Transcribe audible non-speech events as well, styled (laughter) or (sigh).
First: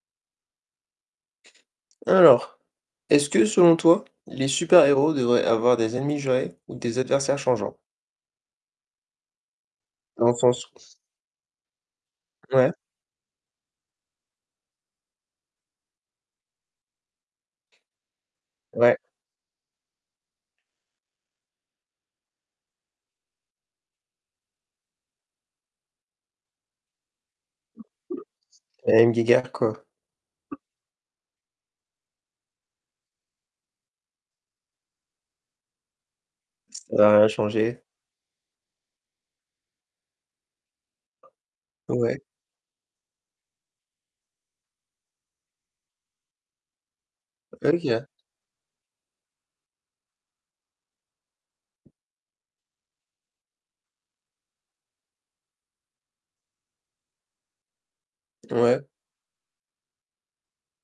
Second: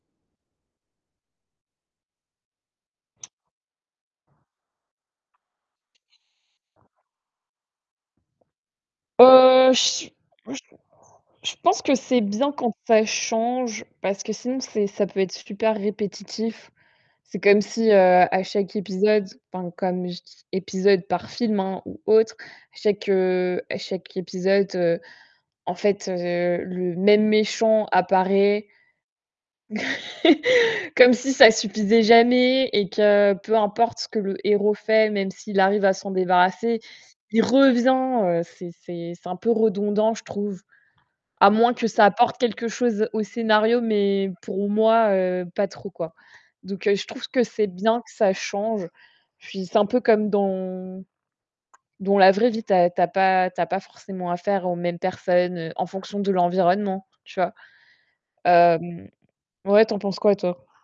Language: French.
Alors, est-ce que selon toi, les super-héros devraient avoir des ennemis jurés ou des adversaires changeants? Heu, j Dans le s sens (unintelligible) je pense que c'est bien Ouais. quand ça change, parce que sinon, c'est ça peut être super répétitif. C'est comme si, heu, à chaque Ouais. épisode, enfin, comme je dis épisode par film, hein, ou autre, chaque, heu, à chaque épisode, en fait, heu, le même méchant apparaît La même guéguerre, quoi. (chuckles) comme si ça suffisait jamais et que peu importe ce que le héros fait, même s'il arrive à s'en débarrasser, Ça va rien il changer. revient, heu, c'est c'est c'est un peu redondant, je trouve, à moins que ça Ouais. apporte quelque chose au scénario, mais pour moi, heu, pas trop, quoi. Donc, je trouve que c'est bien OK. que ça change. Puis, c'est un peu comme dans dans la vraie vie, tu as tu as pas tu as pas forcément affaire aux mêmes personnes en fonction de l'environnement, tu vois? Ouais. Hem, ouais, tu en penses quoi toi?